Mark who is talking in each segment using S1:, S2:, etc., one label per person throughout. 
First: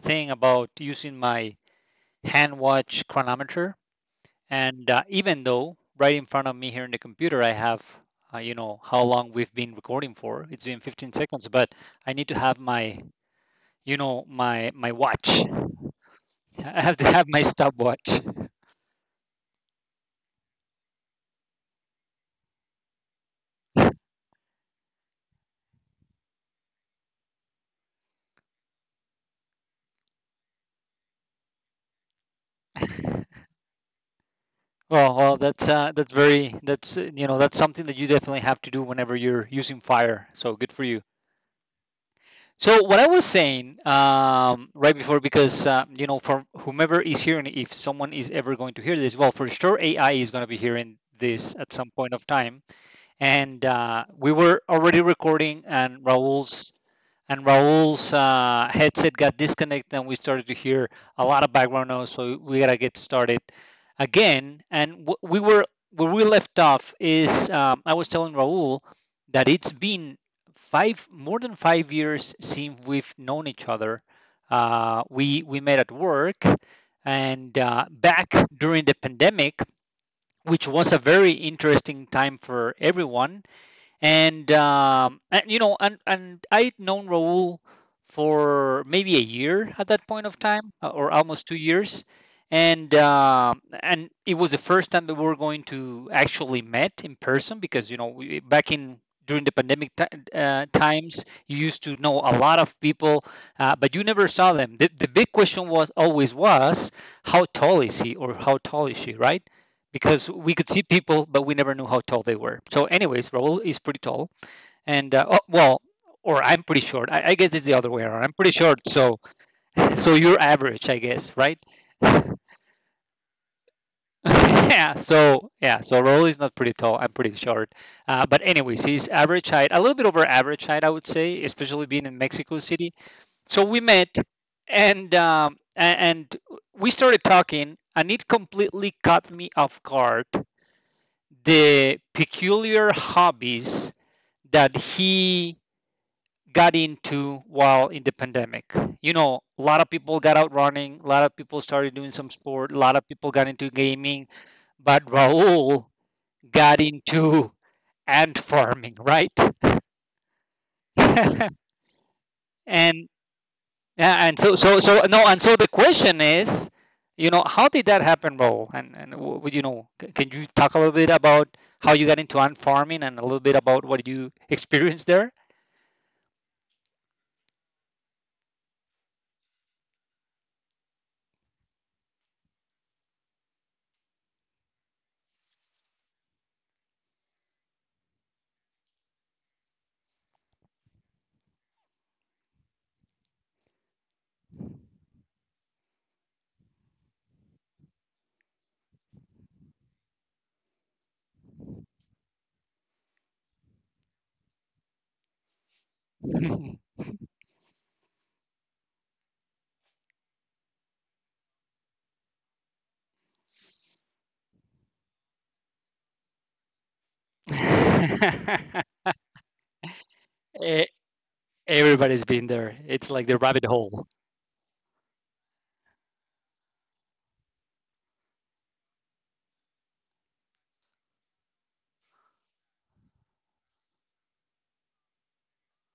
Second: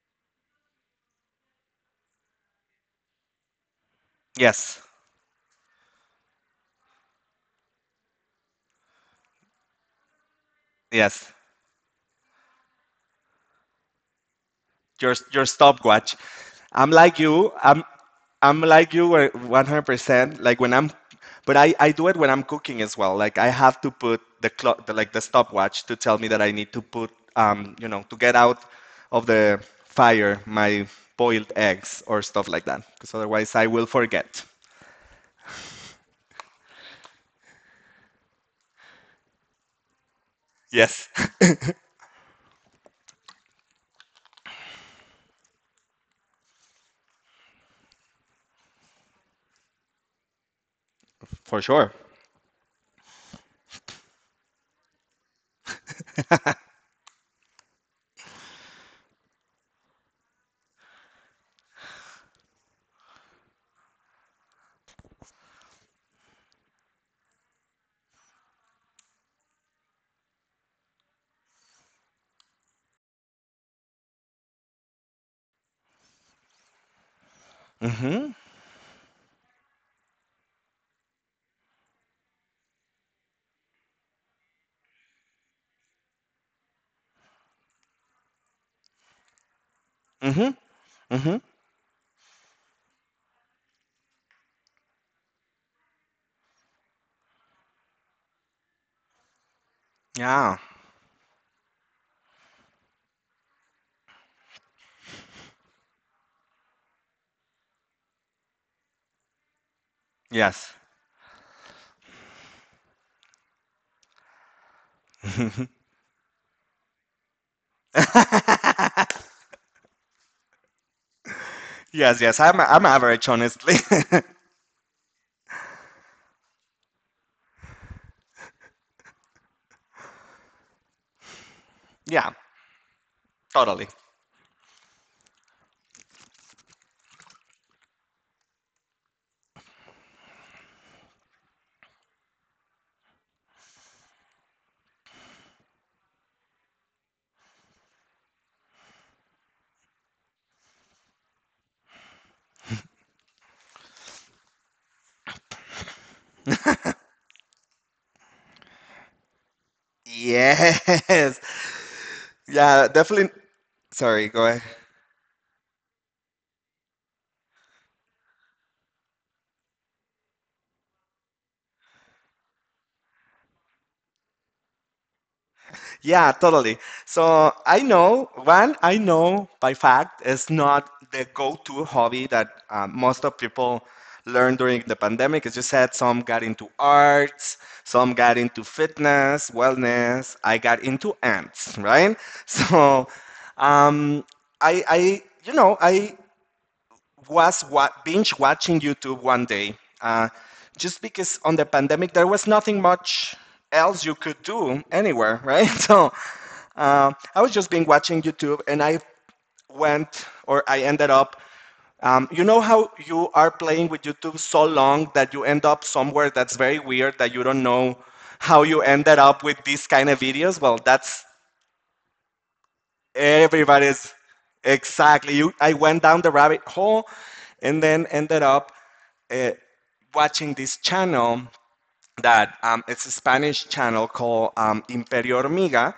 S1: thing about using my hand watch chronometer,
S2: Yes,
S1: and even though right in front of me here in the computer, I have how long we've been recording for. It's been 15
S2: yes.
S1: seconds, but I need to have my, you know, my
S2: Your
S1: watch.
S2: stopwatch.
S1: I
S2: I'm
S1: have
S2: like
S1: to have my
S2: you. I'm
S1: stopwatch.
S2: I'm like you where 100%. Like when I do it when I'm cooking as well. Like I have to put the clock, the, like the stopwatch, to tell me that I need to put to get out of the fire my boiled eggs or stuff like that, because otherwise I will forget.
S1: Well, that's something that you definitely have to do whenever you're using Fire. So good for you.
S2: Yes,
S1: So what I was saying right before, because for whomever is hearing, if someone is ever going to hear this, well, for sure AI is going to be hearing this
S2: for
S1: at
S2: sure.
S1: some point of time, and we were already recording, and Raul's headset got disconnected, and we started to hear a lot of background noise. So we gotta get started again. And we were where we left off is I was telling Raul that it's been five more than 5 years since we've known each other. We met at work, and back
S2: Mhm.
S1: during the pandemic, which was a very interesting time for everyone, and I'd known Raul for maybe a year at that point of
S2: Mhm.
S1: time, or
S2: Mhm.
S1: almost 2 years, and it was the first time that we were going to actually met in person, because we, back in during the pandemic ti
S2: Yeah.
S1: times, you used to know a lot of people, but you never saw them. The big question was always was how tall is he, or how tall is she, right? Because we could
S2: Yes.
S1: see people, but we never knew how tall they were. So, anyways, Raul is pretty tall, and oh, well, or I'm pretty short. I guess it's the other way around. I'm pretty short, so you're average, I guess, right?
S2: Yes. Yes. I'm average, honestly.
S1: Yeah. So yeah. So Raul is not pretty tall. I'm pretty short. But anyways, he's average height, a little bit over average height, I would say, especially being in
S2: Yeah.
S1: Mexico City. So we
S2: Totally.
S1: met, and we started talking, and it completely caught me off guard the peculiar hobbies that he got into while in the pandemic. A lot of people got out running, a lot of people started doing some sport, a lot of people got into gaming, but Raul got into ant farming, right?
S2: Yes. Yeah,
S1: and
S2: definitely. Sorry,
S1: yeah, and
S2: go ahead.
S1: so so so no, and so the question is, how did that happen, Raul? And can you talk a little bit about how you got into ant farming and a little bit about what you experienced there?
S2: Yeah, totally. So I know I know by fact is not the go-to hobby that most of people learned during the pandemic. As you said, some got into arts, some got into fitness, wellness. I got into ants, right? So um, you know, I was binge watching YouTube one day, uh, just because on the pandemic there was nothing much else you could do anywhere, right? So I was just been watching YouTube, and I went or I ended up. You know how you are playing with YouTube so long that you end up somewhere that's very weird that you don't know how you ended up with these kind of videos? Well,
S1: E-
S2: that's
S1: Everybody's been there. It's like the rabbit hole.
S2: everybody's exactly. I went down the rabbit hole and then ended up uh, watching this channel that it's a Spanish channel called Imperio Hormiga,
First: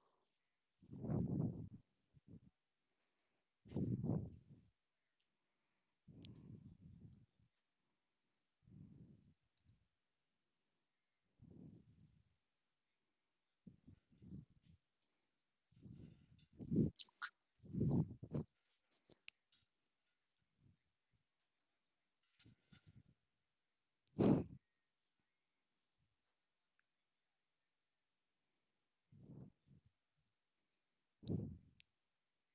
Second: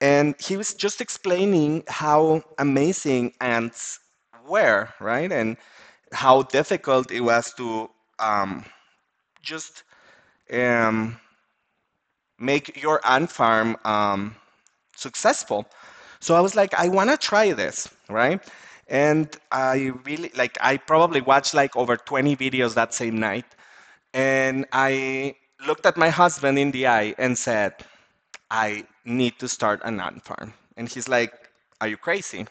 S2: and he was just explaining how amazing ants were, right? And how difficult it was to um, just um, make your ant farm successful. So I was like, I want to try this, right? And I really like, I probably watched like over 20 videos that same night. And I looked at my husband in the eye and said, I need to start an ant farm. And he's like, are you crazy?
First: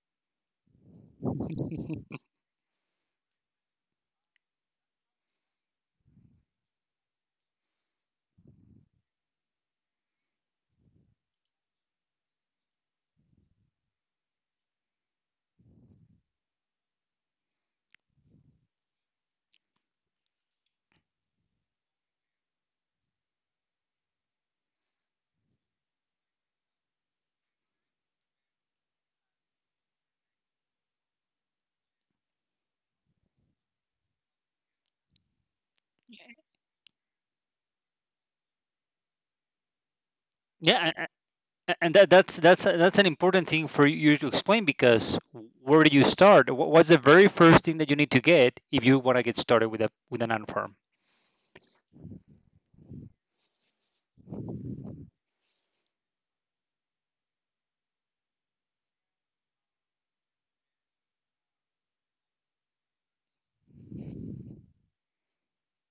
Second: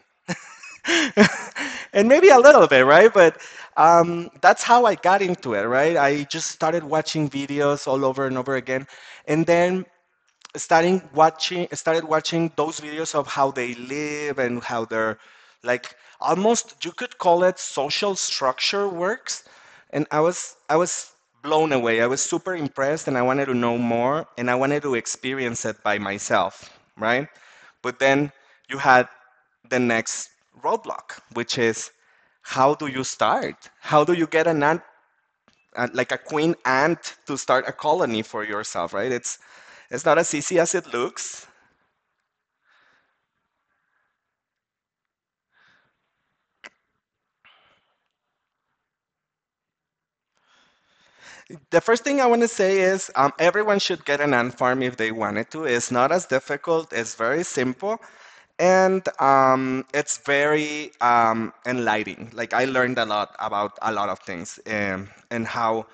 S2: And maybe a little bit, right? But that's how I got into it, right? I just started watching videos all over and over again. And then starting watching started watching those videos of how they live and how they're, like almost you could call it social structure works, and I was blown away. I was super impressed, and I wanted to know more, and I wanted to experience it by myself, right? But then you had the next roadblock, which is how do you start, how do you get an ad like a queen ant to start a colony for yourself, right? It's not as easy as it
S1: Yeah, a-
S2: looks.
S1: a- and that, that's that's that's an important thing for you to explain, because where do you start? What's the very first thing that you need to get if you want to get started with a with an ant farm?
S2: The first thing I want to say is everyone should get an ant farm if they wanted to. It's not as difficult, it's very simple, and it's very enlightening. Like, I learned a lot about a lot of things and how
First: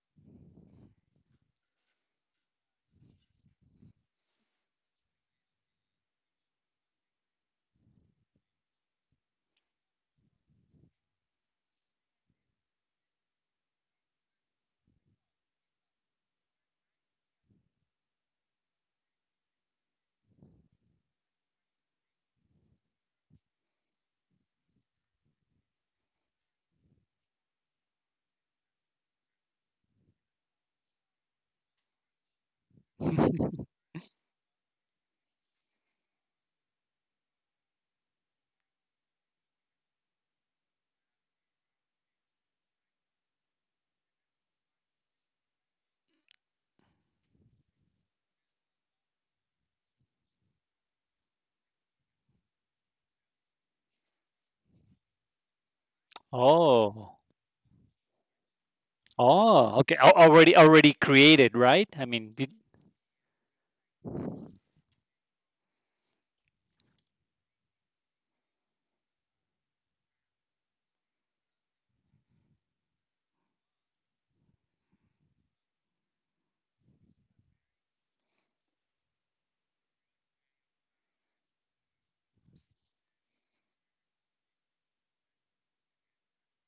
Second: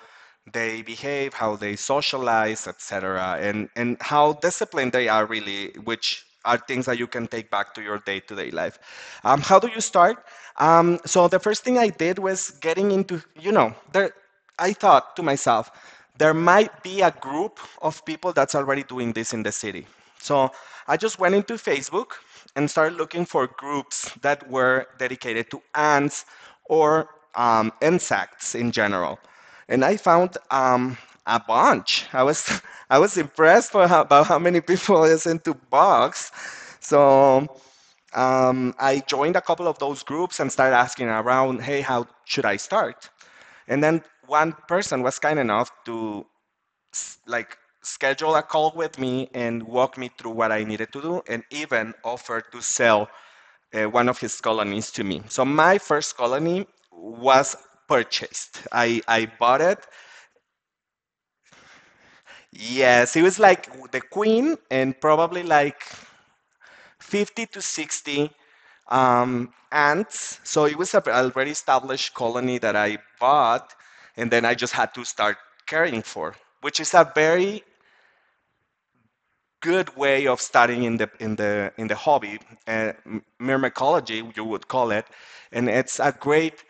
S2: they behave, how they socialize, etc., and how disciplined they are, really, which are things that you can take back to your day-to-day life. How do you start? So the first thing I did was getting into, you know, there I thought to myself, there might be a group of people that's already doing this in the city. So I just went into Facebook and started looking for groups that were dedicated to ants or insects in general. And I found a bunch. I was I was impressed for about how many people is into bugs. So I joined a couple of those groups and started asking around, hey, how should I start? And then one person was kind enough to like schedule a call with me and walk me through what I needed to do and even offered to sell one of his colonies to me. So my first colony
S1: Oh,
S2: was purchased. I bought
S1: oh,
S2: it.
S1: okay. Already created, right? I mean,
S2: Yes, it was like the queen and probably like 50 to 60 ants. So it was a already established colony that I bought, and then I just had to start caring for, which is a very good way of starting in the in the in the hobby, uh, myrmecology you would call it, and it's a great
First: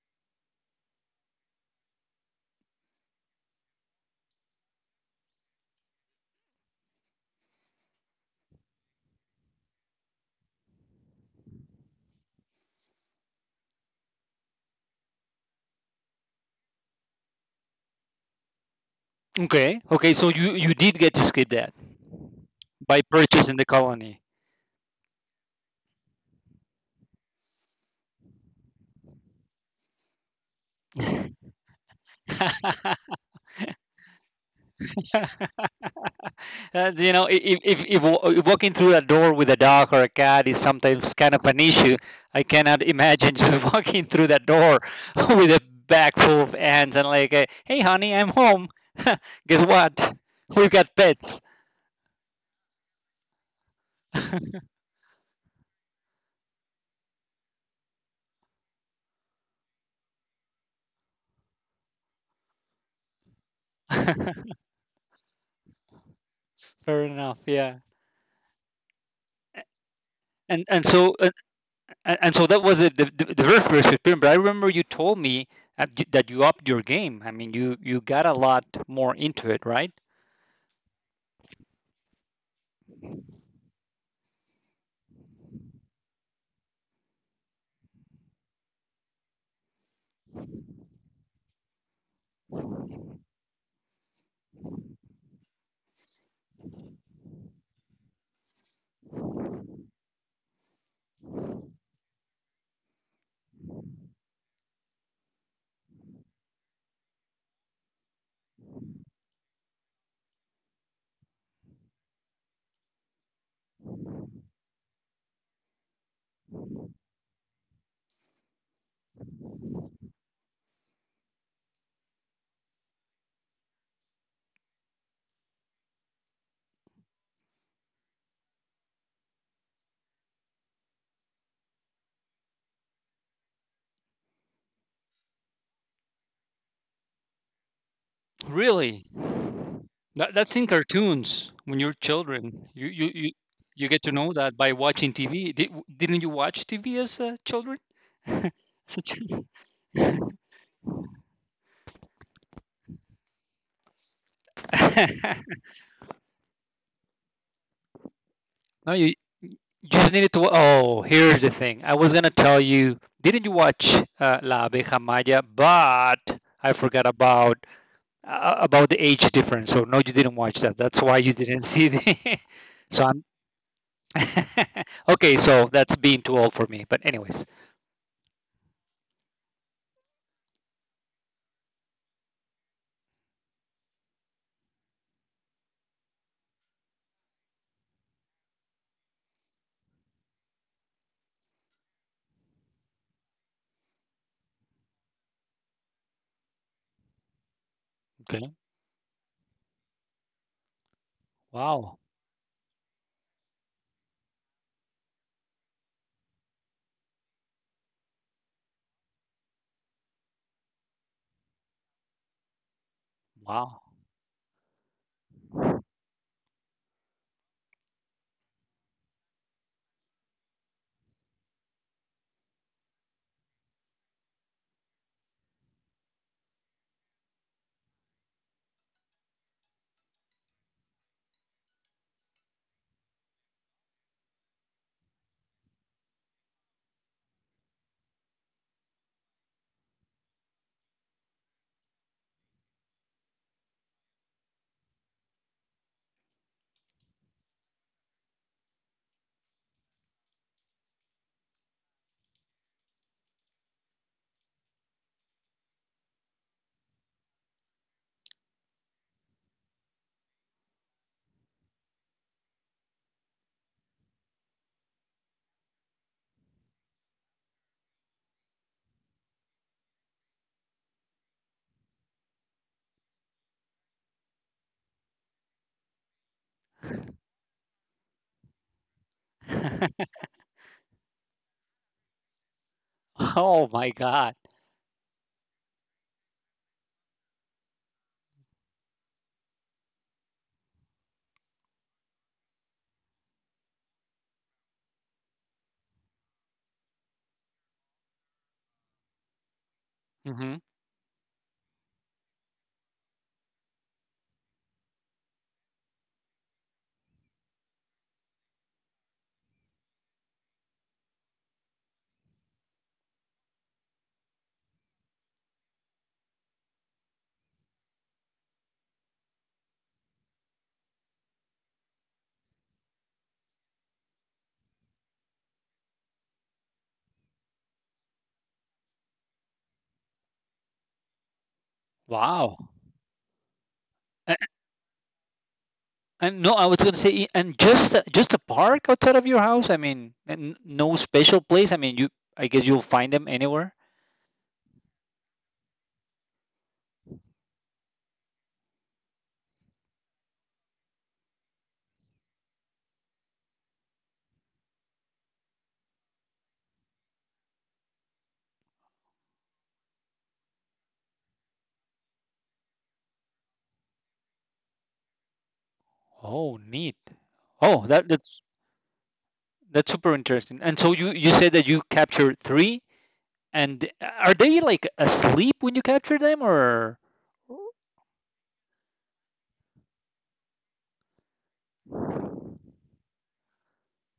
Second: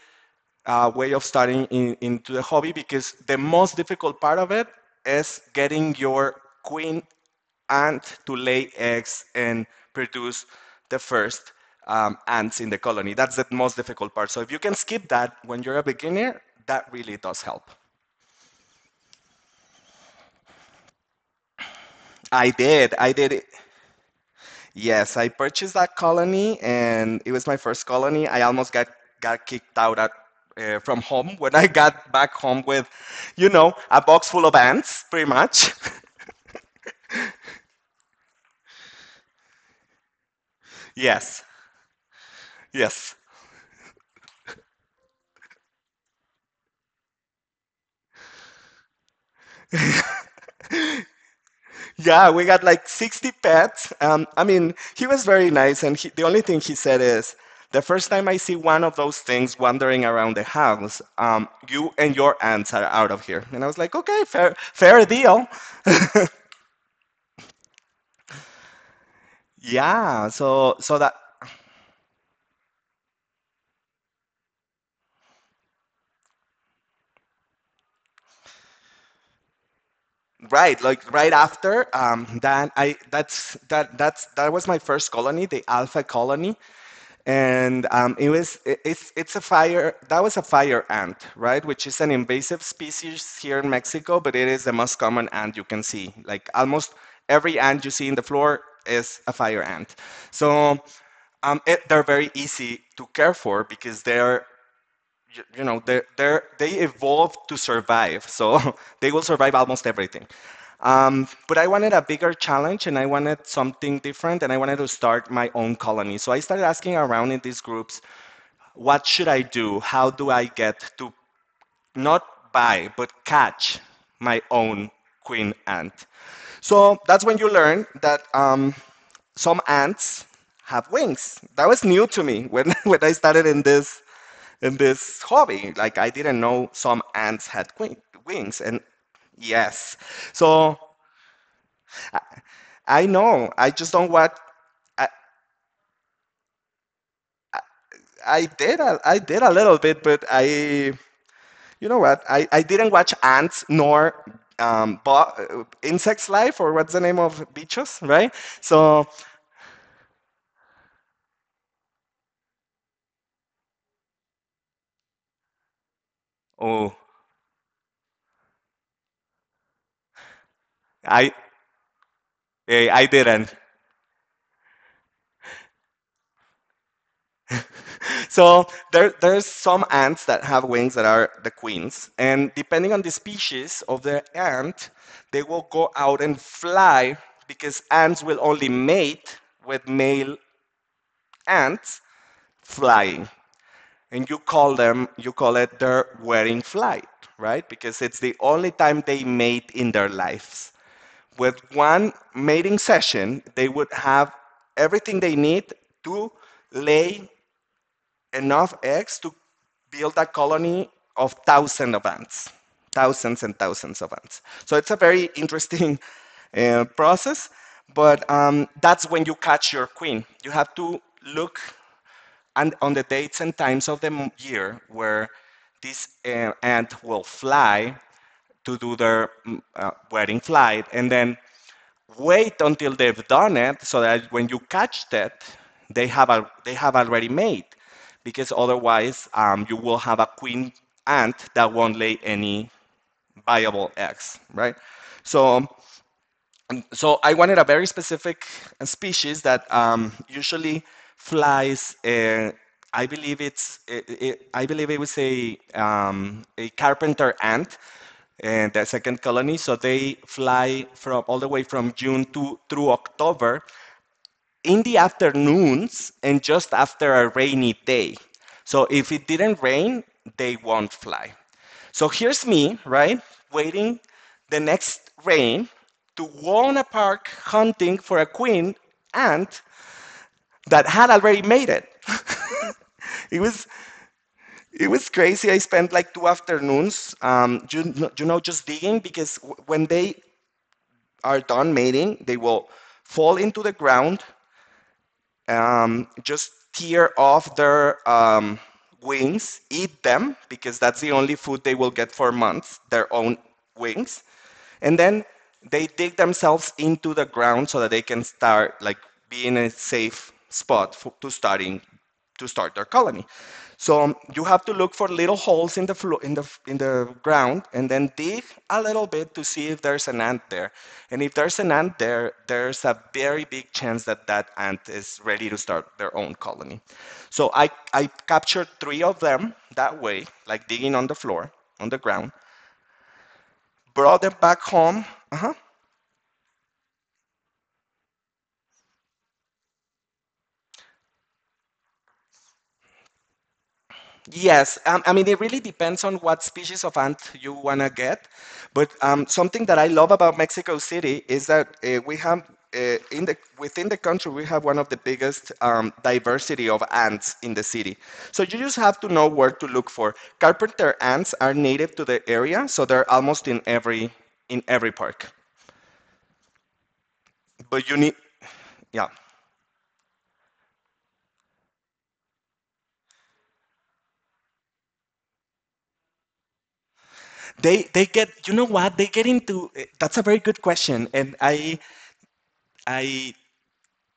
S2: way of starting into the hobby because the most difficult part of it is getting your queen ant to lay eggs and produce the first ants in the colony. That's the most difficult part. So if you can skip that when you're a beginner, that really does help.
S1: okay, okay. So you did get to skip that
S2: I did.
S1: by
S2: I did.
S1: purchasing the colony.
S2: Yes, I purchased that colony, and it was my first colony. I almost got kicked out from home when I got back home with, you know, a box full of ants, pretty much.
S1: If, if walking through a door with a dog or a cat is sometimes kind
S2: Yes,
S1: of an issue, I cannot
S2: yes.
S1: imagine just walking through that door with a bag full of ants and, like, hey, honey, I'm home. Guess what? We've got pets.
S2: Yeah, we got like 60 pets. I mean, he was very nice, and he, the only thing he said is, the first time I see one of those things wandering around the house, you and your ants are out of here. And I was like, okay,
S1: Fair
S2: fair, fair deal.
S1: enough. Yeah.
S2: Yeah,
S1: And
S2: so
S1: and
S2: so that
S1: so uh, and so that was it, the very first experience. But I remember you told me that you upped your game. I mean, you got a lot more into it, right?
S2: right, like right after that, I that's that was my first colony, the Alpha Colony, and it's a fire that was a fire ant, right, which is an invasive species here in Mexico, but it is the most common ant you can see. Like almost every ant you see in the floor is a fire ant. So they're very easy to care for because you know, they evolved to survive, so they will survive almost everything. But I wanted a bigger challenge, and I wanted something different, and I wanted to start my own colony. So I started asking around in these groups, what should I do? How do I get to not buy, but catch my own queen ant? So that's when you learn that some ants have wings. That was new to me when, when I started in this hobby. Like I didn't know some ants had wings, and
S1: Really?
S2: yes,
S1: That's in
S2: so
S1: cartoons when you're children. You
S2: I
S1: you you,
S2: know. I
S1: you
S2: just
S1: get
S2: don't
S1: to
S2: want.
S1: know that by
S2: I,
S1: watching TV. Didn't you watch TV as children? As a
S2: I did
S1: child?
S2: a little bit, but I you know what? I didn't watch ants nor insects life or what's the name of beaches, right?
S1: No,
S2: So
S1: you just needed to. Oh, here's the thing. I was gonna tell you. Didn't you watch La Abeja Maya? But I
S2: oh
S1: forgot about the age difference. So no, you didn't watch that. That's why
S2: I
S1: you didn't see the.
S2: I
S1: So I'm.
S2: didn't.
S1: Okay, so that's being too old for me. But anyways.
S2: So there's some ants that have wings that are the queens, and depending on the species of the ant, they will go out and fly because ants will only mate with male ants flying, and you call them, you call it their wedding flight, right? Because it's the
S1: Okay.
S2: only time they mate in their lives. With
S1: Wow.
S2: one mating session, they would have everything they need to lay enough eggs to build a colony of thousands of ants, thousands and
S1: Wow.
S2: thousands of ants. So it's a very interesting process, but that's when you catch your queen. You have to look and on the dates and times of the year where this ant will fly to do their wedding flight, and then wait until they've done it so that when you catch that, they have, they have already made, because otherwise you will have a queen ant that won't lay any viable eggs, right? So and so I wanted a very specific species that usually flies. I believe it was a carpenter ant, and the second colony. So they fly from all the way from June to through October, in the afternoons and just after a rainy day. So if it didn't rain, they won't fly. So here's me, right, waiting the next rain to warn a Park hunting for a queen ant that had already made it.
S1: Oh
S2: It
S1: my
S2: was
S1: God.
S2: it was crazy. I spent like two afternoons, you know, just digging because when they are done mating, they will fall into the ground, just tear off their wings, eat
S1: Hmm.
S2: them, because that's the only food they will get for months, their own wings, and then they dig themselves into the ground so that they can start like be in a safe spot for, to start their colony. So you have to look for little holes in the in the ground and then dig a little bit to see if there's an ant there, and if there's an ant there, there's a very big chance that that ant is ready to start their own colony. So I captured three of them that way, like digging on the floor, on the ground,
S1: Wow.
S2: brought
S1: And,
S2: them back home.
S1: and no, I was gonna say, and just a park outside of your house. I mean, and no special place. I mean, you. I guess you'll find them anywhere.
S2: Yes, I mean, it really depends on what species of ant you want to get. But something that I love about Mexico City is that we have, in within the country, we have one of the biggest diversity of ants in the city. So you just have to know where to look for. Carpenter ants are native to the area, so they're almost in every park.
S1: Oh, neat. Oh,
S2: But you
S1: that
S2: need,
S1: that's
S2: yeah.
S1: That's super interesting. And so you said that you captured three, and are they like asleep when you capture them, or?
S2: They get, you know what? They get that's a very good question. And I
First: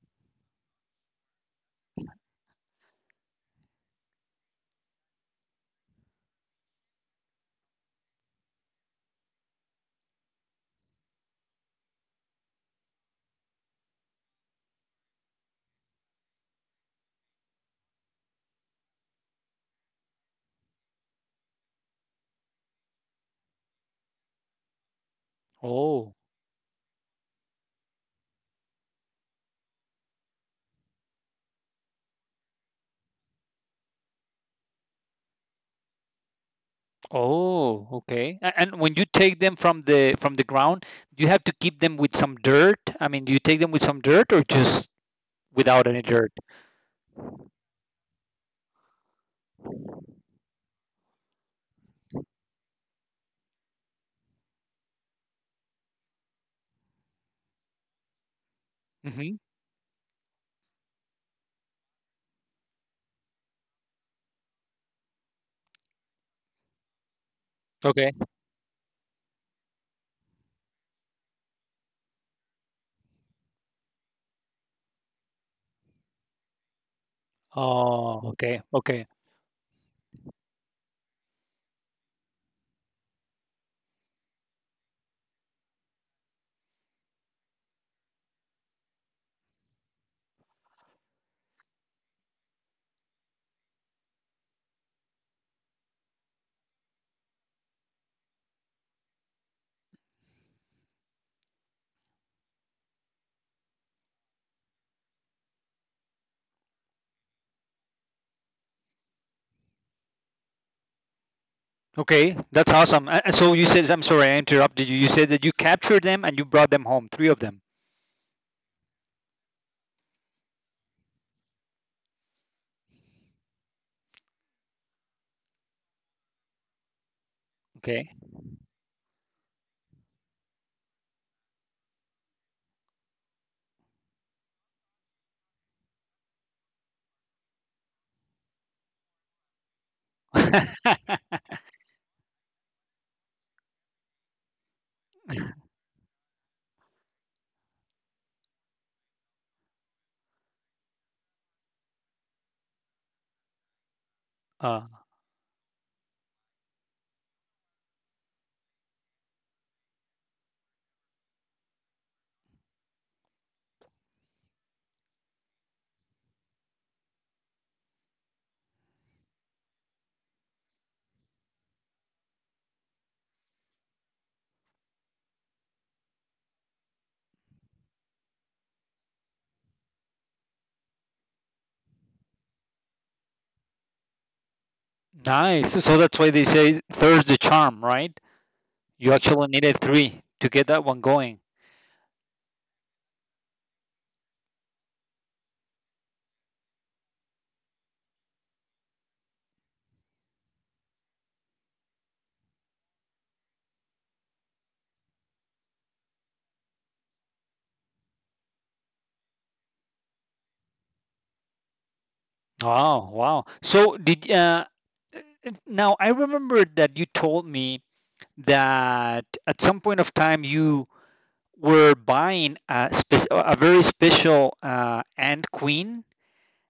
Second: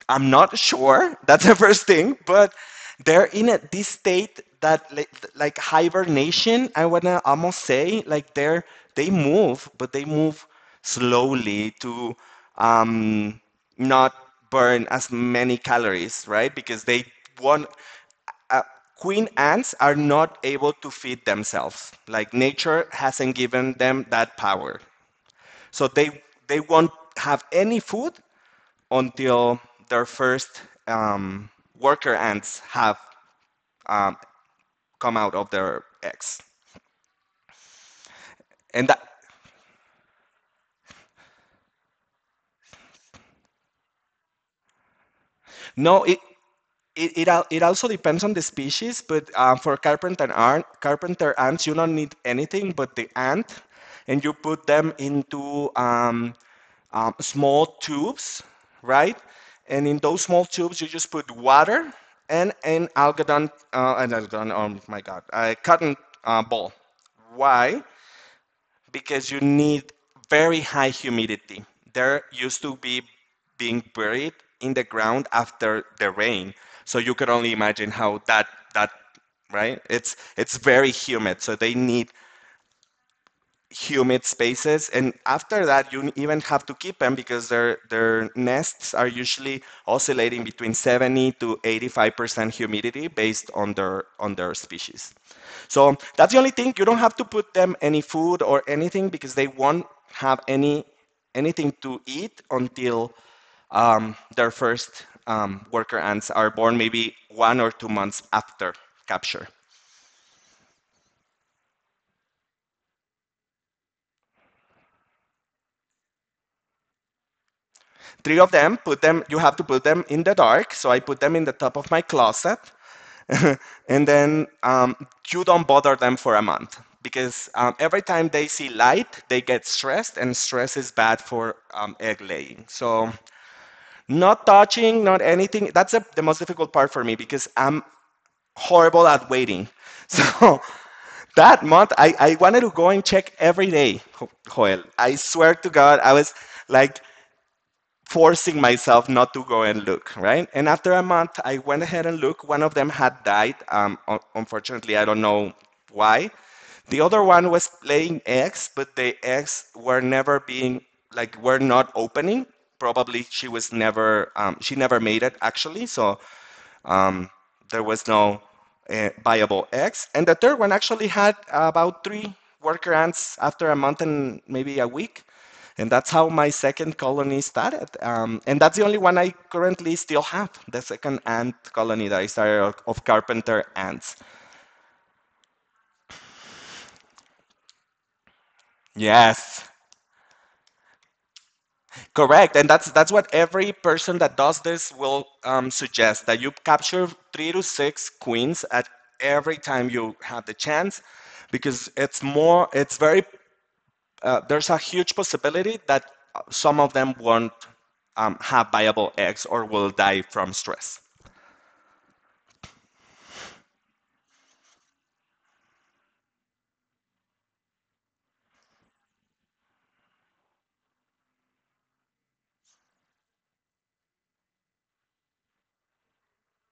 S2: I'm not sure. That's the first thing, but they're in this state that like hibernation. I wanna almost say like they move, but they move slowly to um, not burn as many calories, right? Because they want queen ants are not able to feed themselves. Like nature hasn't given them that power, so
S1: Oh,
S2: they won't have any food until their first um, worker ants have um, come out of their eggs.
S1: oh, okay. And
S2: And
S1: when
S2: that,
S1: you take them from the ground, do you have to keep them with some dirt? I mean, do you take them with some dirt or just without any
S2: no,
S1: dirt?
S2: it also depends on the species, but for carpenter ants, you don't need anything but the ant, and you put them into small tubes, right?
S1: Hmm.
S2: And in those small tubes, you just put water and oh my God, a cotton ball. Why?
S1: Okay.
S2: Because you need very high humidity. There used to be being buried in the ground after the rain. So you could only imagine
S1: Oh,
S2: how that
S1: okay,
S2: that
S1: okay,
S2: right? It's very humid, so they need humid spaces, and after that you even have to keep them because their nests are usually oscillating between 70 to 85% humidity based on their species. So that's the only thing. You don't have to put them any food or anything because they won't have anything to eat until their first worker ants are born, maybe 1 or 2 months after capture.
S1: okay. That's awesome. So you said, I'm sorry, I interrupted you. You said that you captured them and you brought them home, three of them.
S2: Three of them, put them, you have to put them in the dark, so I put them in the top of my closet, and then you don't bother them for a month, because every
S1: Okay.
S2: time they see light they get stressed, and stress is bad for egg laying. So not touching, not anything. That's the most difficult part for me because I'm horrible at waiting, so that month I wanted to go and check every day. Joel, I swear to God, I was like forcing myself not to go and look, right? And after a month, I went ahead and looked. One of them had died.
S1: Uh,
S2: Unfortunately, I don't know why. The other one was playing eggs, but the eggs were never being like were not opening. Probably she was never she never made it, actually. So um, there was no viable eggs. And the third one actually had about three worker ants after a month and maybe a week. And that's how my second colony started. And that's the only one I currently still have, the second ant colony that I started of carpenter ants.
S1: nice. So that's why they say third's the charm, right? You actually
S2: Yes,
S1: needed three to get that one going.
S2: correct. And that's what every person that does this will suggest, that you capture 3 to 6 queens at every time you have the chance, because it's more, it's very there's a huge possibility that some of them won't have viable eggs or will die from stress.
S1: Oh, wow. So did now I remember that you told me that at some point of time you were buying a very special ant queen,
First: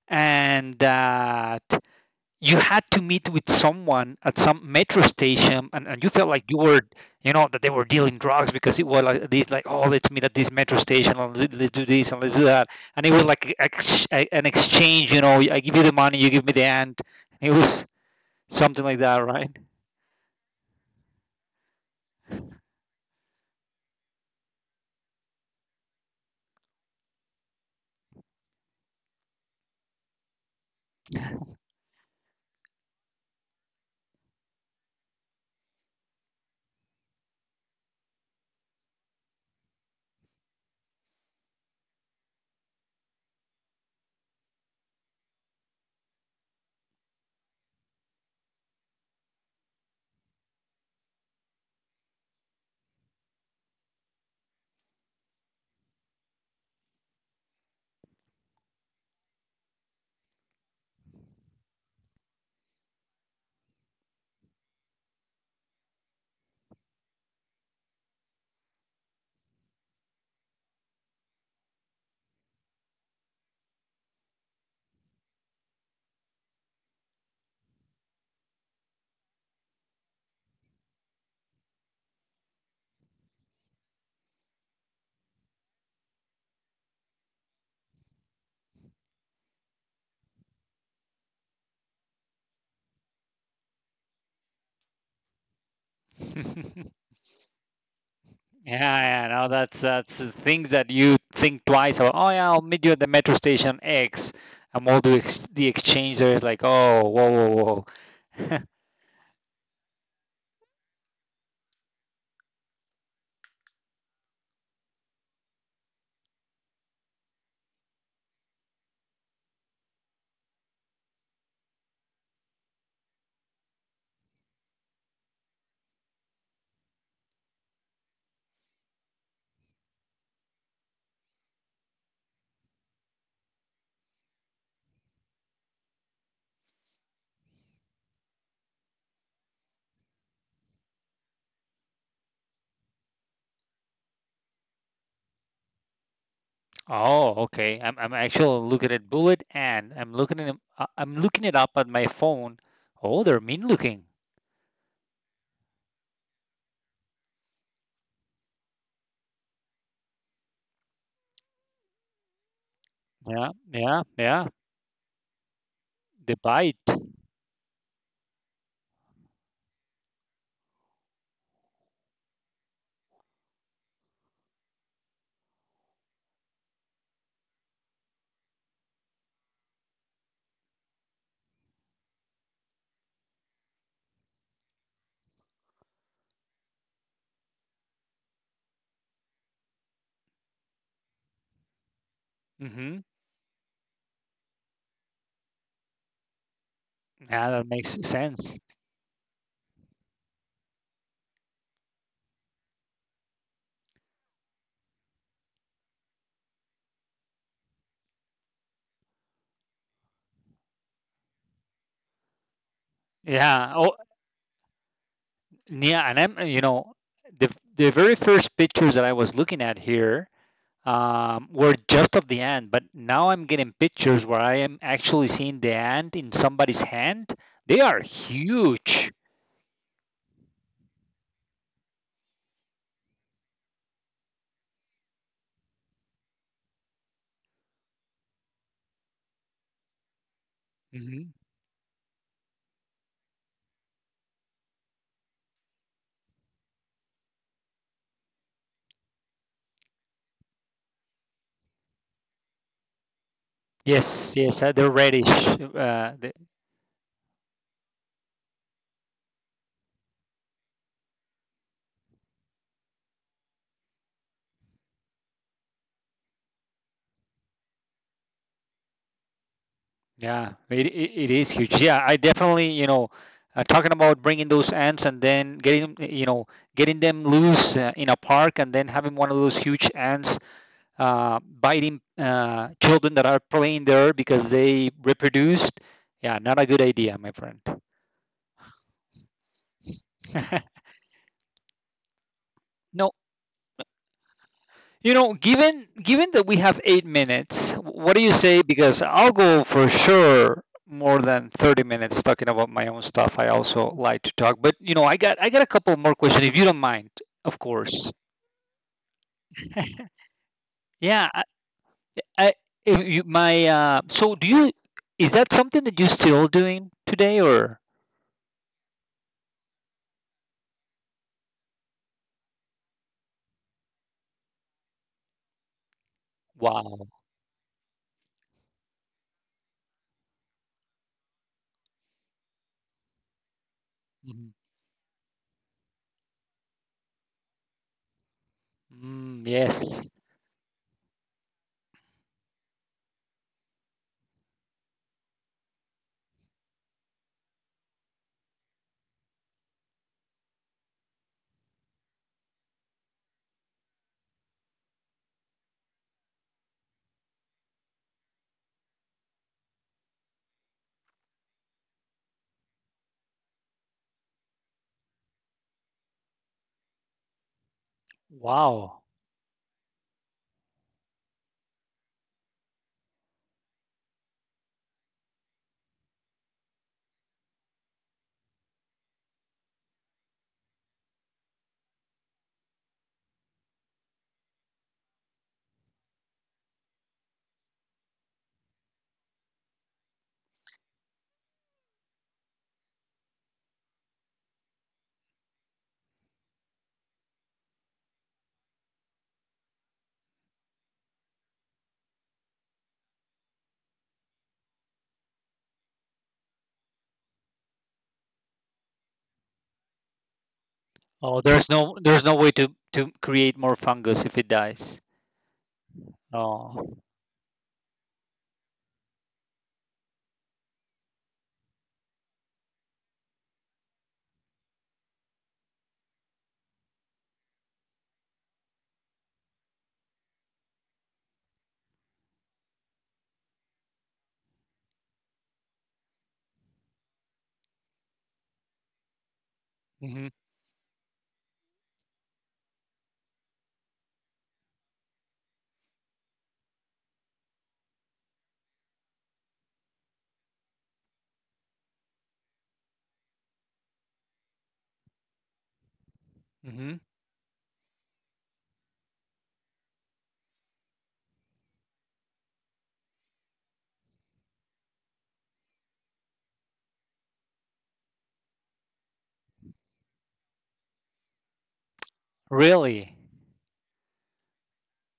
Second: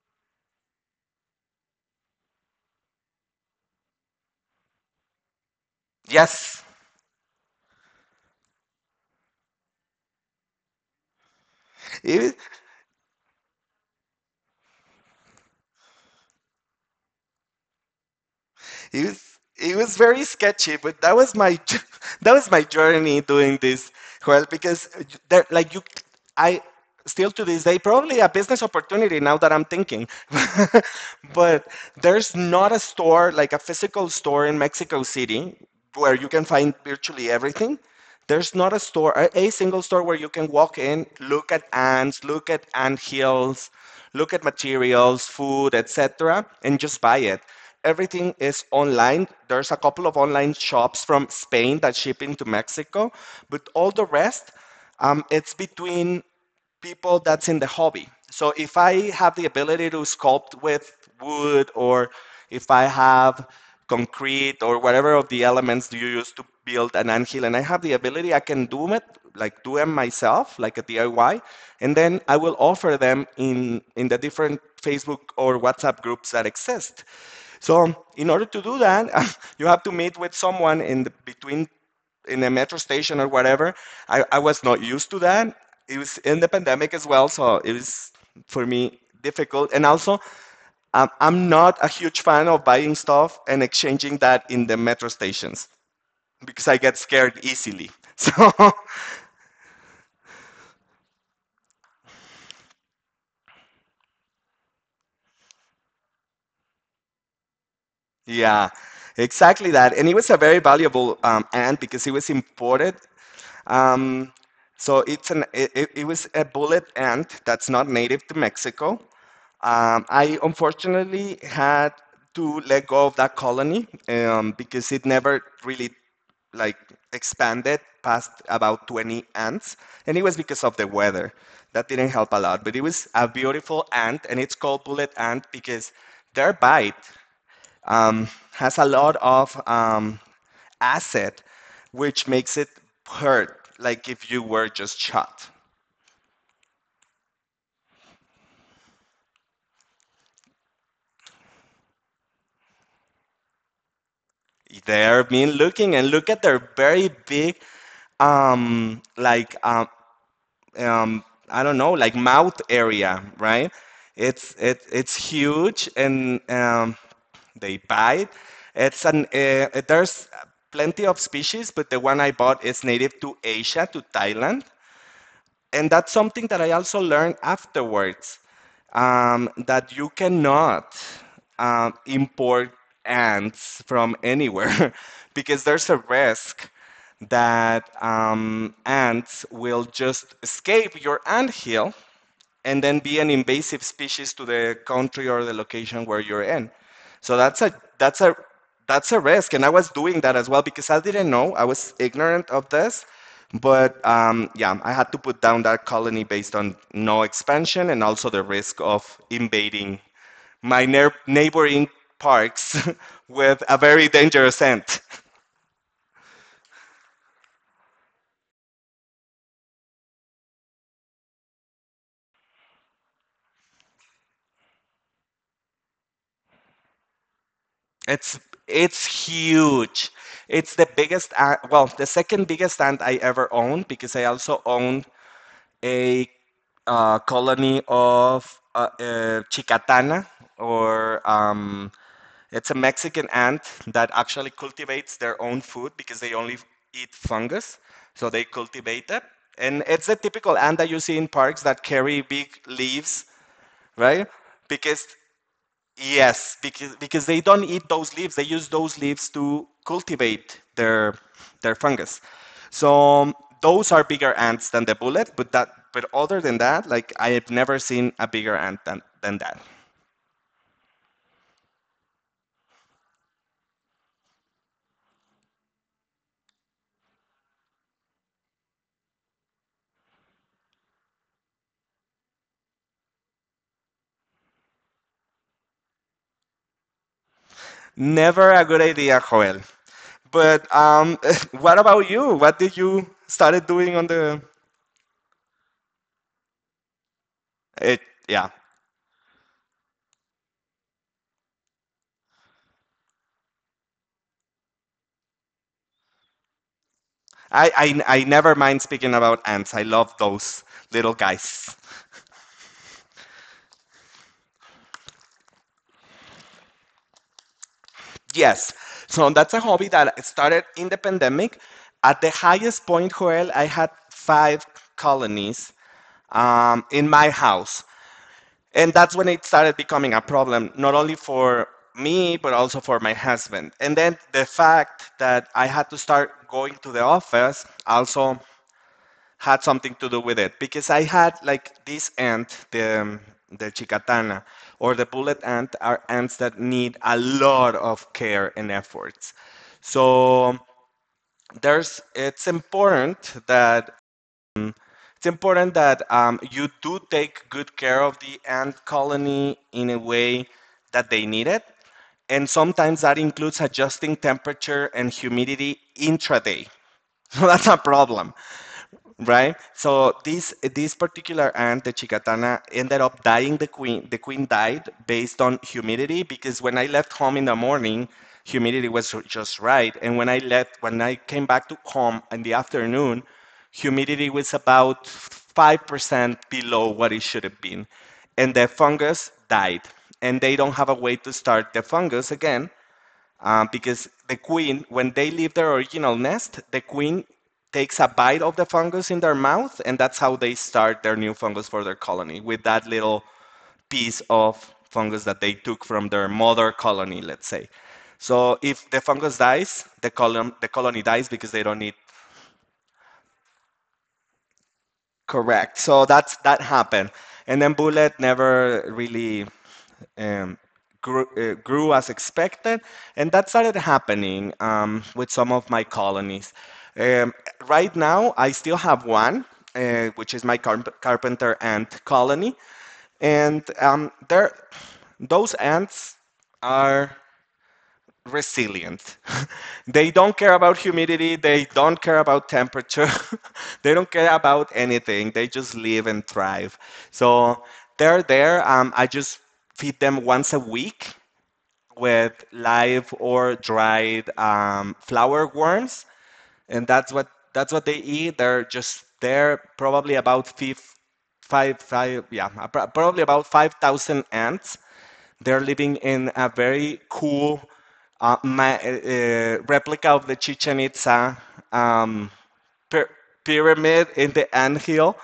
S1: and that you had to meet with someone at some metro station, and you felt like
S2: Yes,
S1: you know that they were dealing drugs, because it was like this, like, oh, let's meet at this metro station and us do this and
S2: it was,
S1: let's do that, and it was like an exchange. I give you the money, you give me the hand. It was something like
S2: it was
S1: that, right?
S2: it was very sketchy, but that was my that was my journey doing this, Joel, because there, like you, I still to this day, probably a business opportunity now that I'm thinking, but there's not a store, like a physical store in Mexico City where you can find virtually everything. There's not a store, a single store, where you can walk in, look at ants, look at ant hills, look at materials, food, etc., and just buy it. Everything is online. There's a couple of online shops from Spain that ship into Mexico, but all the rest, it's between people that's in the hobby. So if I have the ability to sculpt with wood, or if I have concrete or whatever of the elements do you use to build an anthill, and I have the ability, I can do it, like do them myself, like a DIY, and then I will offer them in the different Facebook or WhatsApp groups that exist. So in order to do that, you have to meet with someone in the, between in a metro station or whatever. I was not used to that. It was in the pandemic as well, so it was for me difficult. And also, I'm not a huge fan of buying stuff and exchanging that in the metro stations, because I
S1: Yeah,
S2: get scared easily. So,
S1: yeah. No, that's the things that you think twice about. Oh, yeah, I'll meet you at the metro station x, and the exchange there is like, oh, whoa, whoa, whoa.
S2: yeah, exactly that. And it was a very valuable ant, because it was imported. Um, so it's an it was a bullet ant that's not native to Mexico. I unfortunately had to let go of that colony because it never really like expanded past about 20 ants, and it was because of the weather that didn't help a lot. But it was a beautiful ant, and it's called bullet ant because their bite has a lot of acid, which makes it hurt like if you were just shot.
S1: Oh, okay. I'm actually looking at bullet, and I'm looking at I'm looking it up on my phone. Oh, they're mean looking.
S2: They're mean looking, and look at their very big, um, like um, um, I don't know, like mouth area,
S1: Yeah,
S2: right?
S1: yeah, yeah.
S2: It's huge,
S1: They
S2: and
S1: bite.
S2: they bite. It's an There's plenty of species, but the one I bought is native to Asia, to Thailand. And that's something that I also learned afterwards, that you cannot import ants from anywhere because there's a risk that ants will just escape your anthill and
S1: Mm-hmm.
S2: then be an invasive species to the country or the location where you're in. So
S1: Yeah, that makes sense.
S2: that's a risk, and I was doing that as well because I didn't know, I was ignorant of this. But yeah, I had to put down that colony based on no expansion and also the risk of invading my neighboring parks with
S1: Yeah.
S2: a
S1: Oh,
S2: very dangerous scent.
S1: yeah. And I'm you know the the very first pictures that I was looking at here were just of the ant, but now I'm getting pictures where I am actually seeing the ant in somebody's hand. They are
S2: It's it's
S1: huge.
S2: huge. It's the biggest, well, the second biggest ant I ever owned, because I also owned a colony of chicatana, or
S1: Hmm.
S2: it's a Mexican ant that actually cultivates their own food because they only eat fungus, so they cultivate it. And it's the typical ant that you see in parks that carry big leaves, right?
S1: Yes, yes, they're
S2: Because
S1: reddish.
S2: yes, because they don't eat those leaves. They use those leaves to cultivate their fungus. So um, those are bigger ants than the bullet, but that but other than that, like I have never seen a bigger ant than that.
S1: Yeah, it is huge. Yeah, I definitely, talking about bringing those ants and then getting them loose in a park, and then having one of those huge ants biting children that are playing there, because they reproduced. Yeah, not a good idea, my friend.
S2: Never a good idea, Joel. But what about you? What did you
S1: No.
S2: started doing on the
S1: Given that we have 8 minutes,
S2: it,
S1: what do you
S2: yeah.
S1: say? Because I'll go for sure more than 30 minutes talking about my own stuff. I also like to talk, but I got a couple more questions if you don't mind, of
S2: I,
S1: course.
S2: I never mind speaking about ants. I love those little
S1: Yeah,
S2: guys.
S1: I if you, my so do you is that something that you're still doing today, or
S2: Yes. So that's a hobby that started in the pandemic. At the highest point, Joel, I had 5 colonies
S1: wow?
S2: in my house. And that's when it started becoming a problem, not only for me, but also for my husband. And then the
S1: Mhm.
S2: fact that I had to start going to the office also
S1: Mm,
S2: had something to
S1: yes.
S2: do with it, because I had like this ant, the chicatana or the bullet ant are ants that need a lot of care and efforts. So there's it's important that you do take good care of the ant colony in a way that they need it. And sometimes that includes adjusting temperature and humidity intraday. So that's a problem,
S1: Wow.
S2: right? So this particular ant, the chicatana, ended up dying. The queen died based on humidity, because when I left home in the morning, humidity was just right, and when I came back to home in the afternoon, humidity was about 5% below what it should have been, and the fungus died, and they don't have a way to start the fungus again, because the queen, when they leave their original nest, the queen takes a bite of the fungus in their mouth, and that's how they start their new fungus for their colony, with that little piece of fungus that they took from their mother colony, let's say. So if the fungus dies, the colony dies
S1: Oh,
S2: because they
S1: there's
S2: don't need.
S1: no there's no way to create more fungus if it dies.
S2: Correct. So that's that
S1: Oh.
S2: happened, and then Bullet never really um, grew, as expected, and that started happening with some of my colonies. Um, right now, I still have one, which is my carpenter ant colony, and those ants are resilient. They
S1: Hmm.
S2: don't care about humidity, they don't care about temperature, they don't care about anything. They just live and thrive. So they're there. I just feed them once a week with live or dried flower worms, and that's what they eat. They're just there, probably about five, five, yeah, probably about 5,000 ants. They're living in a very cool replica of the Chichen Itza um,
S1: Really?
S2: pyramid in the anthill.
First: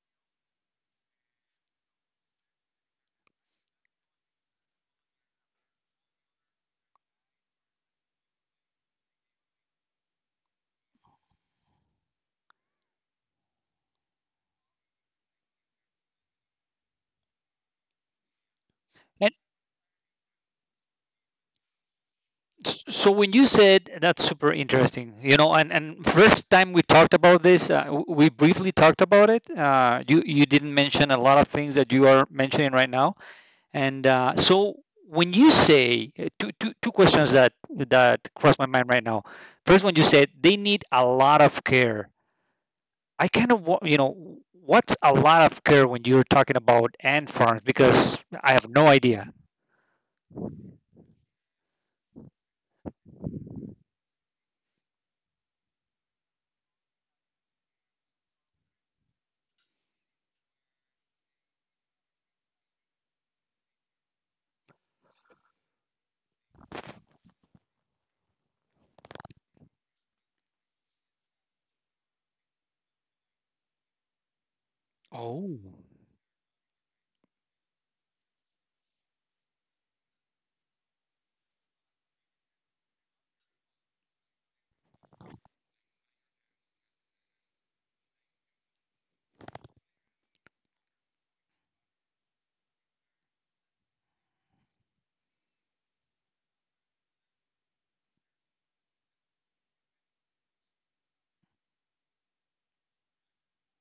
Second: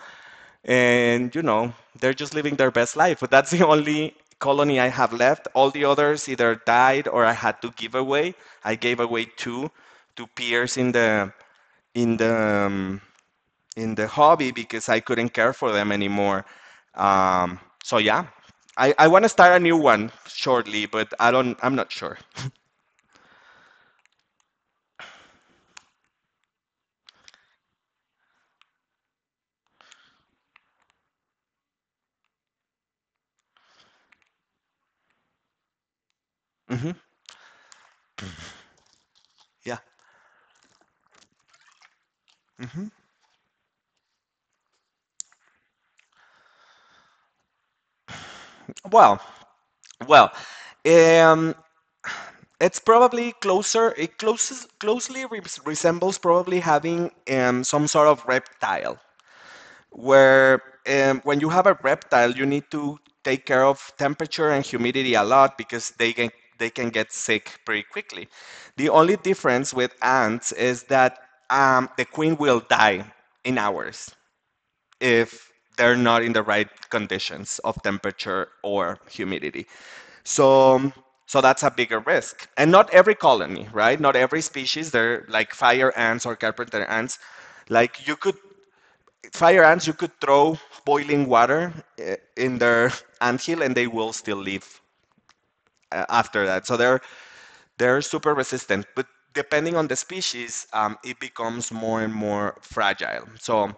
S2: And, you know, they're just living their best life. But that's the only colony I have left. All the others either died or I had to give away. I gave away two to peers in the um, in the hobby because I couldn't care for them anymore. So yeah, I want to
S1: And
S2: start a new one shortly, but I don't, I'm not sure.
S1: so when you said that's super interesting, and first time we talked about this, we briefly talked about it. You didn't mention a lot of things that you are mentioning right now. And so when you say two
S2: Hmm.
S1: questions that cross my mind right now.
S2: Yeah.
S1: First one, you said they need a lot of care. I kind of you know what's a lot of care when you're talking about ant farms, because I have no
S2: Well,
S1: idea.
S2: well, um, it's probably closer. Closely resembles probably having some sort of reptile, where when you have a reptile, you need to take care of temperature and humidity a lot because they can get sick pretty quickly. The only difference with ants is that the queen will die in hours if
S1: Oh.
S2: they're not in the right conditions of temperature or humidity. So so that's a bigger risk. And not every colony, right? Not every species, they're like fire ants or carpenter ants. Like you could fire ants, you could throw boiling water in their anthill and they will still live after that. So they're super resistant, but depending on the species, it becomes more and more fragile. So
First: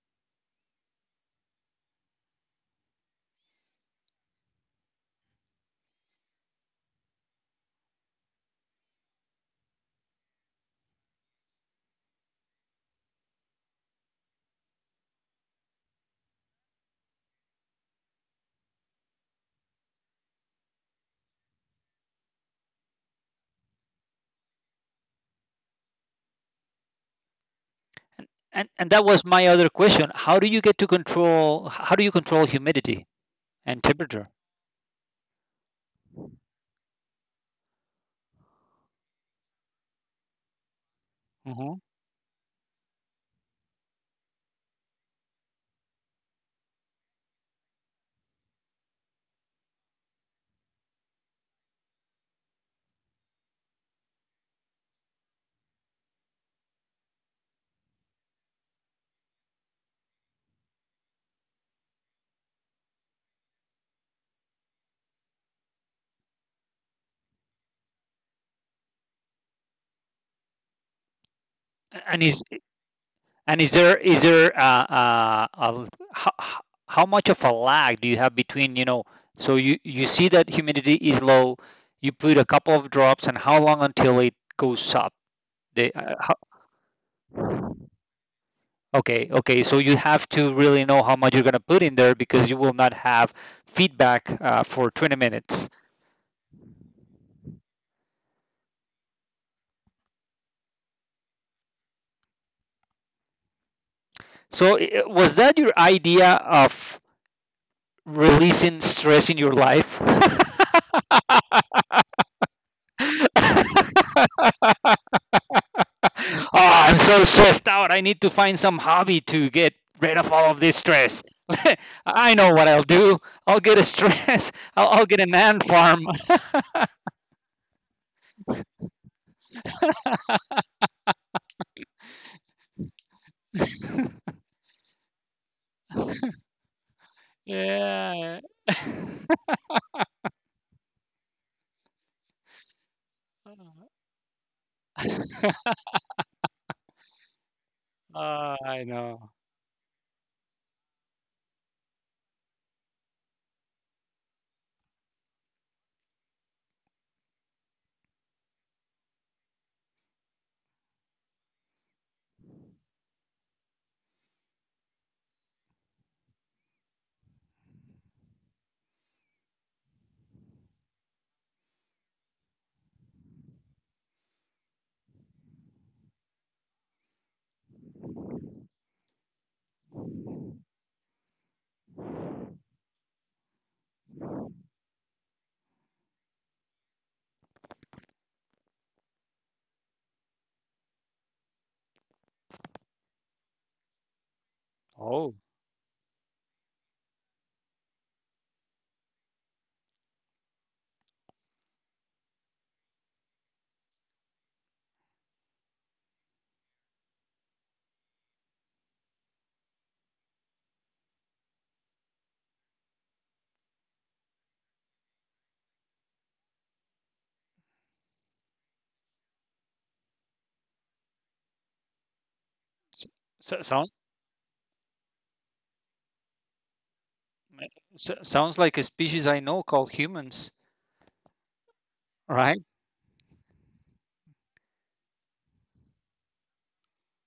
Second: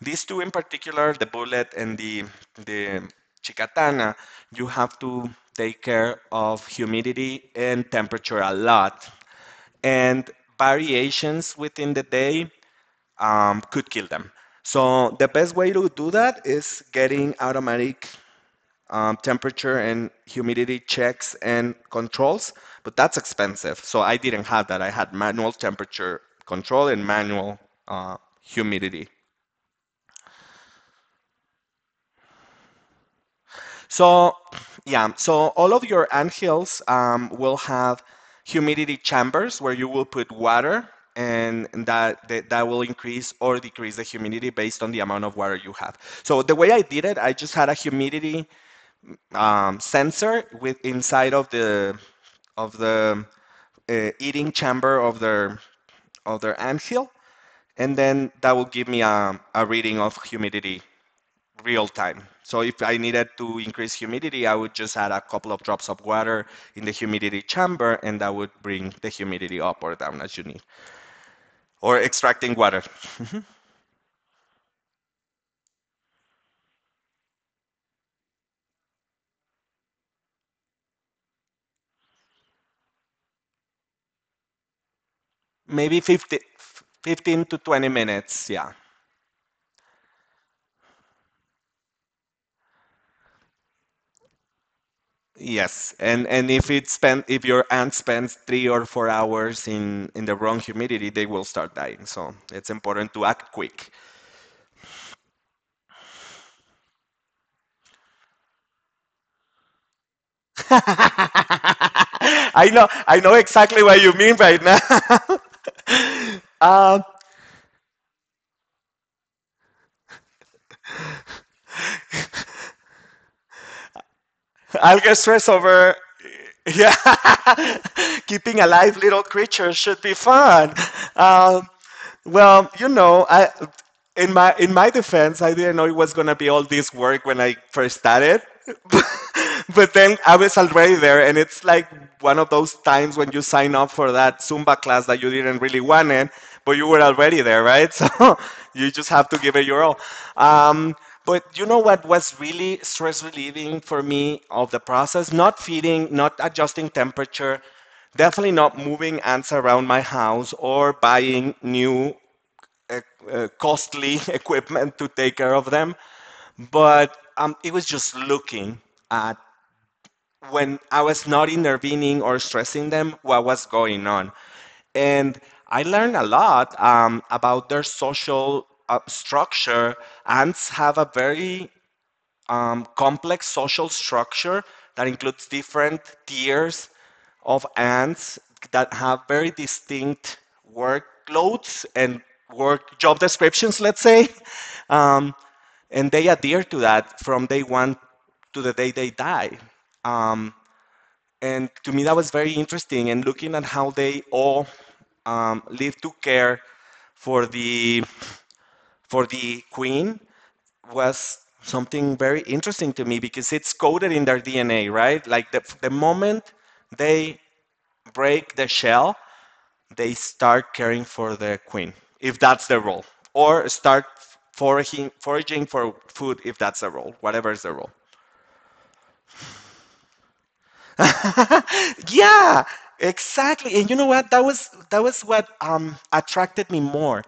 S2: these two in particular, the bullet and the chicatana, you have to take care of humidity and temperature a lot, and variations within the day could kill them. So the best way to do that is getting automatic temperature and humidity checks and controls, but that's expensive. So I didn't have that. I had manual temperature control and manual
S1: And that
S2: humidity.
S1: was my other question. How do you get to control? How do you control humidity and temperature?
S2: So yeah, so all of your anthills will have humidity chambers where you will put water, and
S1: Hmm.
S2: that will increase or decrease the humidity based on the amount of water you have. So the way I did it, I just had a humidity sensor with inside of the eating chamber of their anthill, and then that will give me a reading of humidity real time. So if I needed to increase humidity, I would just add a couple of drops of water in the humidity chamber, and that would bring the humidity up or down as you need. Or
S1: And is
S2: extracting water,
S1: and is there is there how, how much of a lag do you have between you know? So you see that humidity is low, you put a couple of drops, and how long until it goes up? They,
S2: maybe
S1: uh, how,
S2: 50, 15 to 20 minutes. Yeah.
S1: okay, okay. So you have to really know how much you're going to put in there, because you will not have feedback for 20 minutes.
S2: Yes, and if your ant spends three or four hours in the wrong humidity, they will start dying. So it's important to act quick.
S1: So was that your idea of releasing stress in your life? Oh,
S2: I know exactly what you mean right now.
S1: I'm
S2: Um,
S1: so stressed out. I need to find some hobby to get rid of all of this stress. I know what I'll do. I'll get a stress. I'll,
S2: I'll
S1: I'll
S2: get
S1: get an
S2: stressed
S1: ant
S2: over.
S1: farm.
S2: Yeah, keeping alive little creatures should be fun. Um, I in my defense, I didn't know it was gonna be all this work when I first
S1: Yeah.
S2: started. But then I was already there, and it's like one of those times when you sign up for that Zumba class that you didn't really want it, but you were already there, right? So
S1: I
S2: you just
S1: know.
S2: have to give it your all. Um, but you know what was really stress relieving for me of the process? Not feeding, not adjusting temperature, definitely not moving ants around my house or buying new costly equipment to take care of them. But it was just looking at when I was not intervening or stressing them what was going on. And I learned a lot about their social structure. Ants have a very complex social structure that includes different tiers of ants that have very distinct workloads and work job descriptions, let's say. Um,
S1: Oh,
S2: and they adhere to that from day one to the day they die. Um, and to me, that was very interesting. And looking at how they all live to care for the queen was something very interesting to me because it's coded in their DNA, right? Like the moment they break the shell, they start caring for the queen, if that's their role,
S1: so,
S2: or
S1: sound,
S2: start foraging for food, if that's their role, whatever is their role.
S1: sounds like a species I know called humans, right?
S2: Yeah, exactly. And you know what? That was what attracted me more,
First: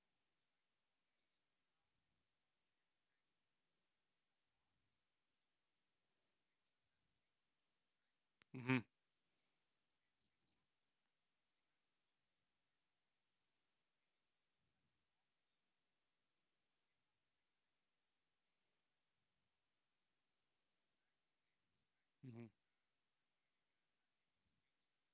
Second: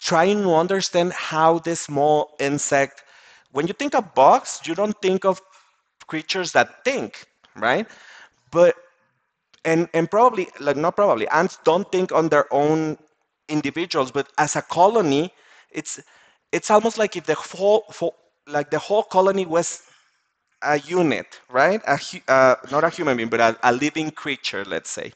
S2: trying to understand how this small insect, when you think of bugs, you don't think of creatures that think, right? But
S1: Hmm.
S2: and probably like not probably ants don't think on their own individuals, but as a colony, it's it's almost like if the whole colony was a unit, right? A not a human being, but a living creature, let's say.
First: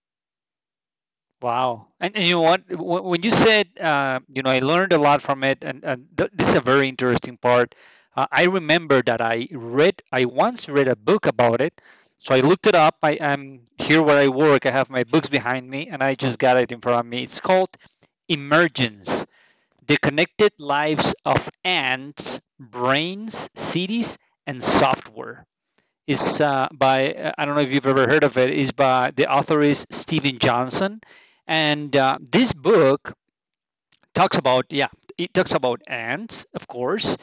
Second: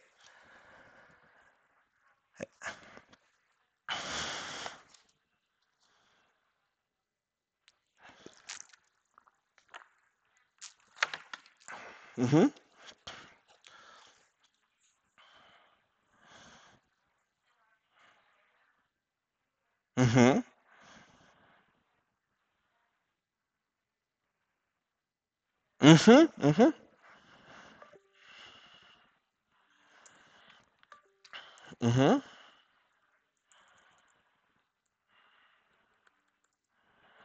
S1: Wow. And you know what? When you said, you know, I learned a lot from it, and, and this is a very interesting part. I remember that I once read a book about it. So I
S2: Mm-hmm.
S1: looked it up. I am here where I work. I have my books behind me, and I just got it in front of me. It's called Emergence, The
S2: Mm-hmm.
S1: Connected Lives of Ants, Brains, Cities, and Software, is
S2: Mm-hmm. Mm-hmm.
S1: by I don't know if you've ever heard of it. Is by, the author is Stephen Johnson, and
S2: Mm-hmm.
S1: this book talks about, yeah, it talks about ants, of course,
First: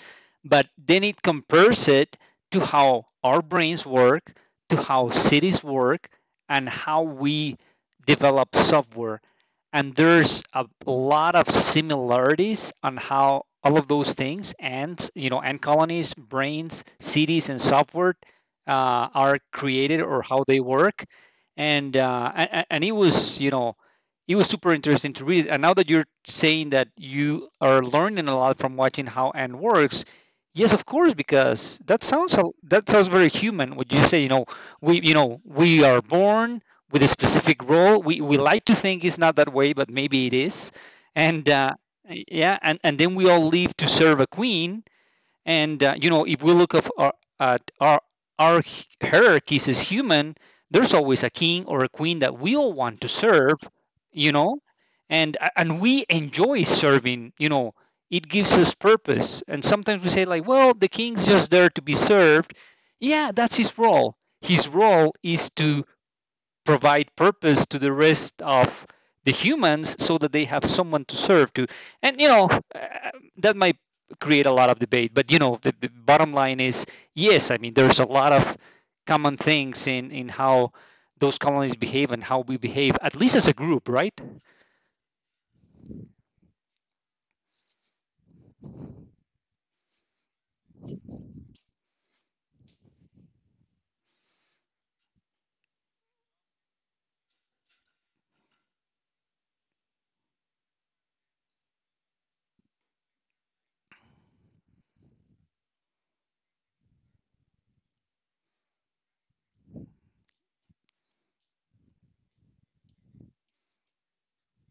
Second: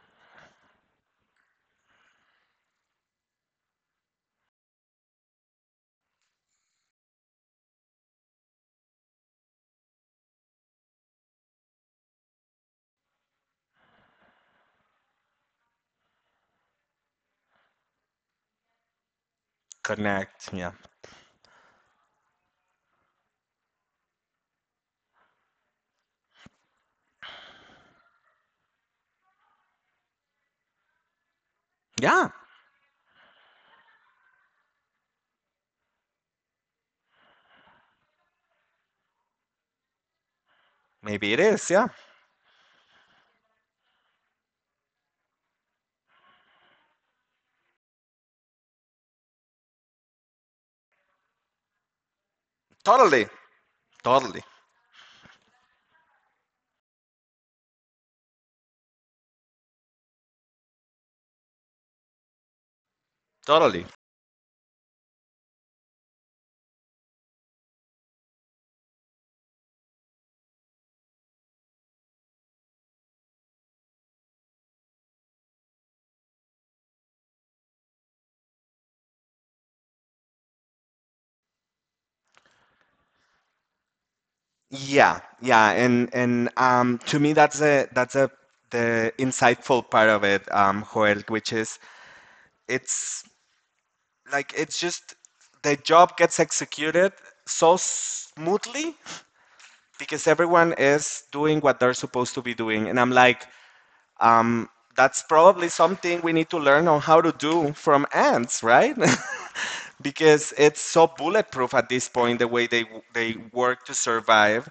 S1: but then it compares it to how our brains work, to how cities work, and how we develop software. And there's a lot of similarities on how all of those things, ants, you know, ant colonies, brains, cities, and software are created or how
S2: Connect.
S1: they
S2: Yeah.
S1: work. And and it was, you know, it was super interesting to read it. And now that you're saying that you are learning a lot from watching how ant works, yes, of course, because that
S2: Yeah.
S1: sounds, that sounds very human. What you say, you know, we you know, we are born with a specific role. We like to think it's not that way, but maybe it is.
S2: Maybe it
S1: And
S2: is, yeah.
S1: yeah, and then we all live to serve a queen, and you know, if we look at our, at our hierarchies as human, there's always a king or a queen that we all want to
S2: Totally.
S1: serve, you
S2: Totally.
S1: know, and we enjoy serving. You know, it gives us purpose. And sometimes we say like, well, the king's just there to be served. Yeah, that's his
S2: Totally.
S1: role. His role is to provide purpose to the rest of the humans so that they have someone to serve to. And you know, uh, that might create a lot of debate, but you know, the bottom line is, yes, I mean, there's a lot of common things in how those colonies behave and how we behave, at least as a group, right?
S2: Yeah, yeah, and to me that's a the insightful part of it, Joel, which is it's it's just the job gets executed so smoothly because everyone is doing what they're supposed to be doing, and I'm like, Um, that's probably something we need to learn on how to do from ants, right? Because it's so bulletproof at this point the way they work to survive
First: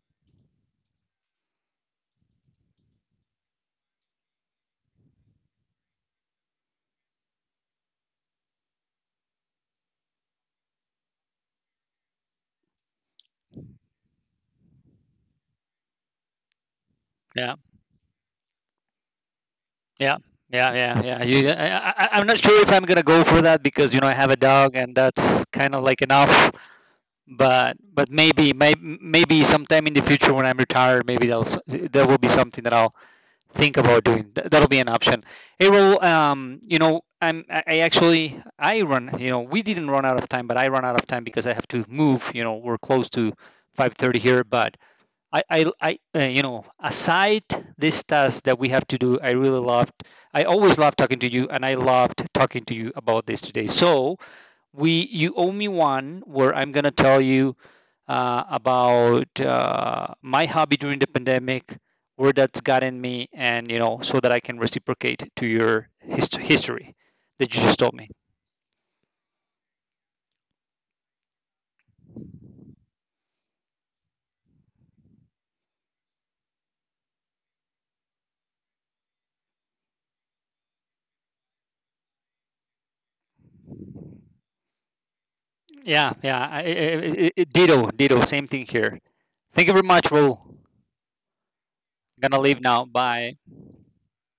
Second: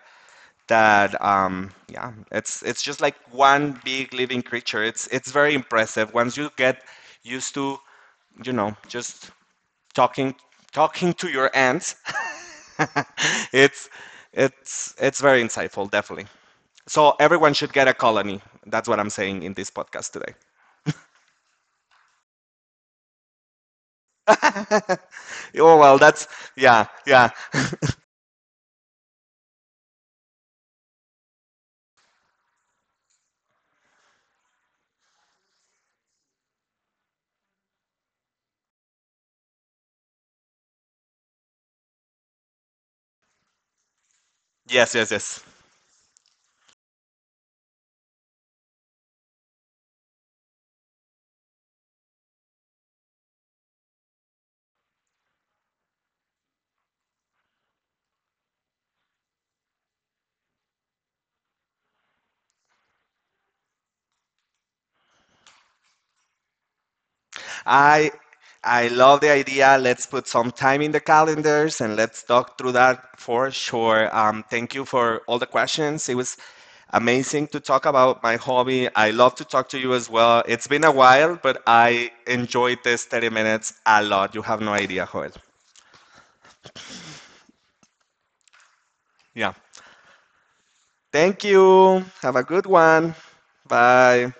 S2: that yeah, it's just like one big living creature. It's very impressive once you get used to, you know, just talking talking to your ants. it's it's very insightful, definitely. So everyone
S1: Yeah,
S2: should get a colony. That's what I'm saying in this podcast
S1: yeah,
S2: today.
S1: yeah, yeah, yeah, I'm not sure if I'm gonna go for that, because you know I have a dog, and that's kind
S2: Oh
S1: of
S2: well,
S1: like
S2: that's
S1: enough.
S2: yeah, yeah,
S1: but but maybe maybe sometime in the future when I'm retired, maybe that will be something that I'll think about doing. That'll be an option. It will, you know, I actually, I run, you know, we didn't run out of time, but I run out of time because I have to move. You know, we're close to 5:30 here, but
S2: yes, yes, yes.
S1: I you know, aside this task that we have to do, I really loved. I always love talking to you, and I loved talking to you about this today. So we you owe me one where I'm gonna tell you about my hobby during the pandemic, where that's gotten me, and you know, so that I can reciprocate to your history that you just told me.
S2: I love the idea. Let's put some time in the calendars and let's talk through that for sure. Thank you for all the questions. It was amazing to talk about my hobby. I love to talk to you as well. It's been a while, but I enjoyed this 30 minutes a lot. You have no idea, Joel.
S1: Yeah, yeah, ditto, ditto, same thing here.
S2: Yeah.
S1: Thank you very much, Raul.
S2: Thank you. Have
S1: Gonna
S2: a
S1: leave
S2: good
S1: now.
S2: one.
S1: Bye.
S2: Bye.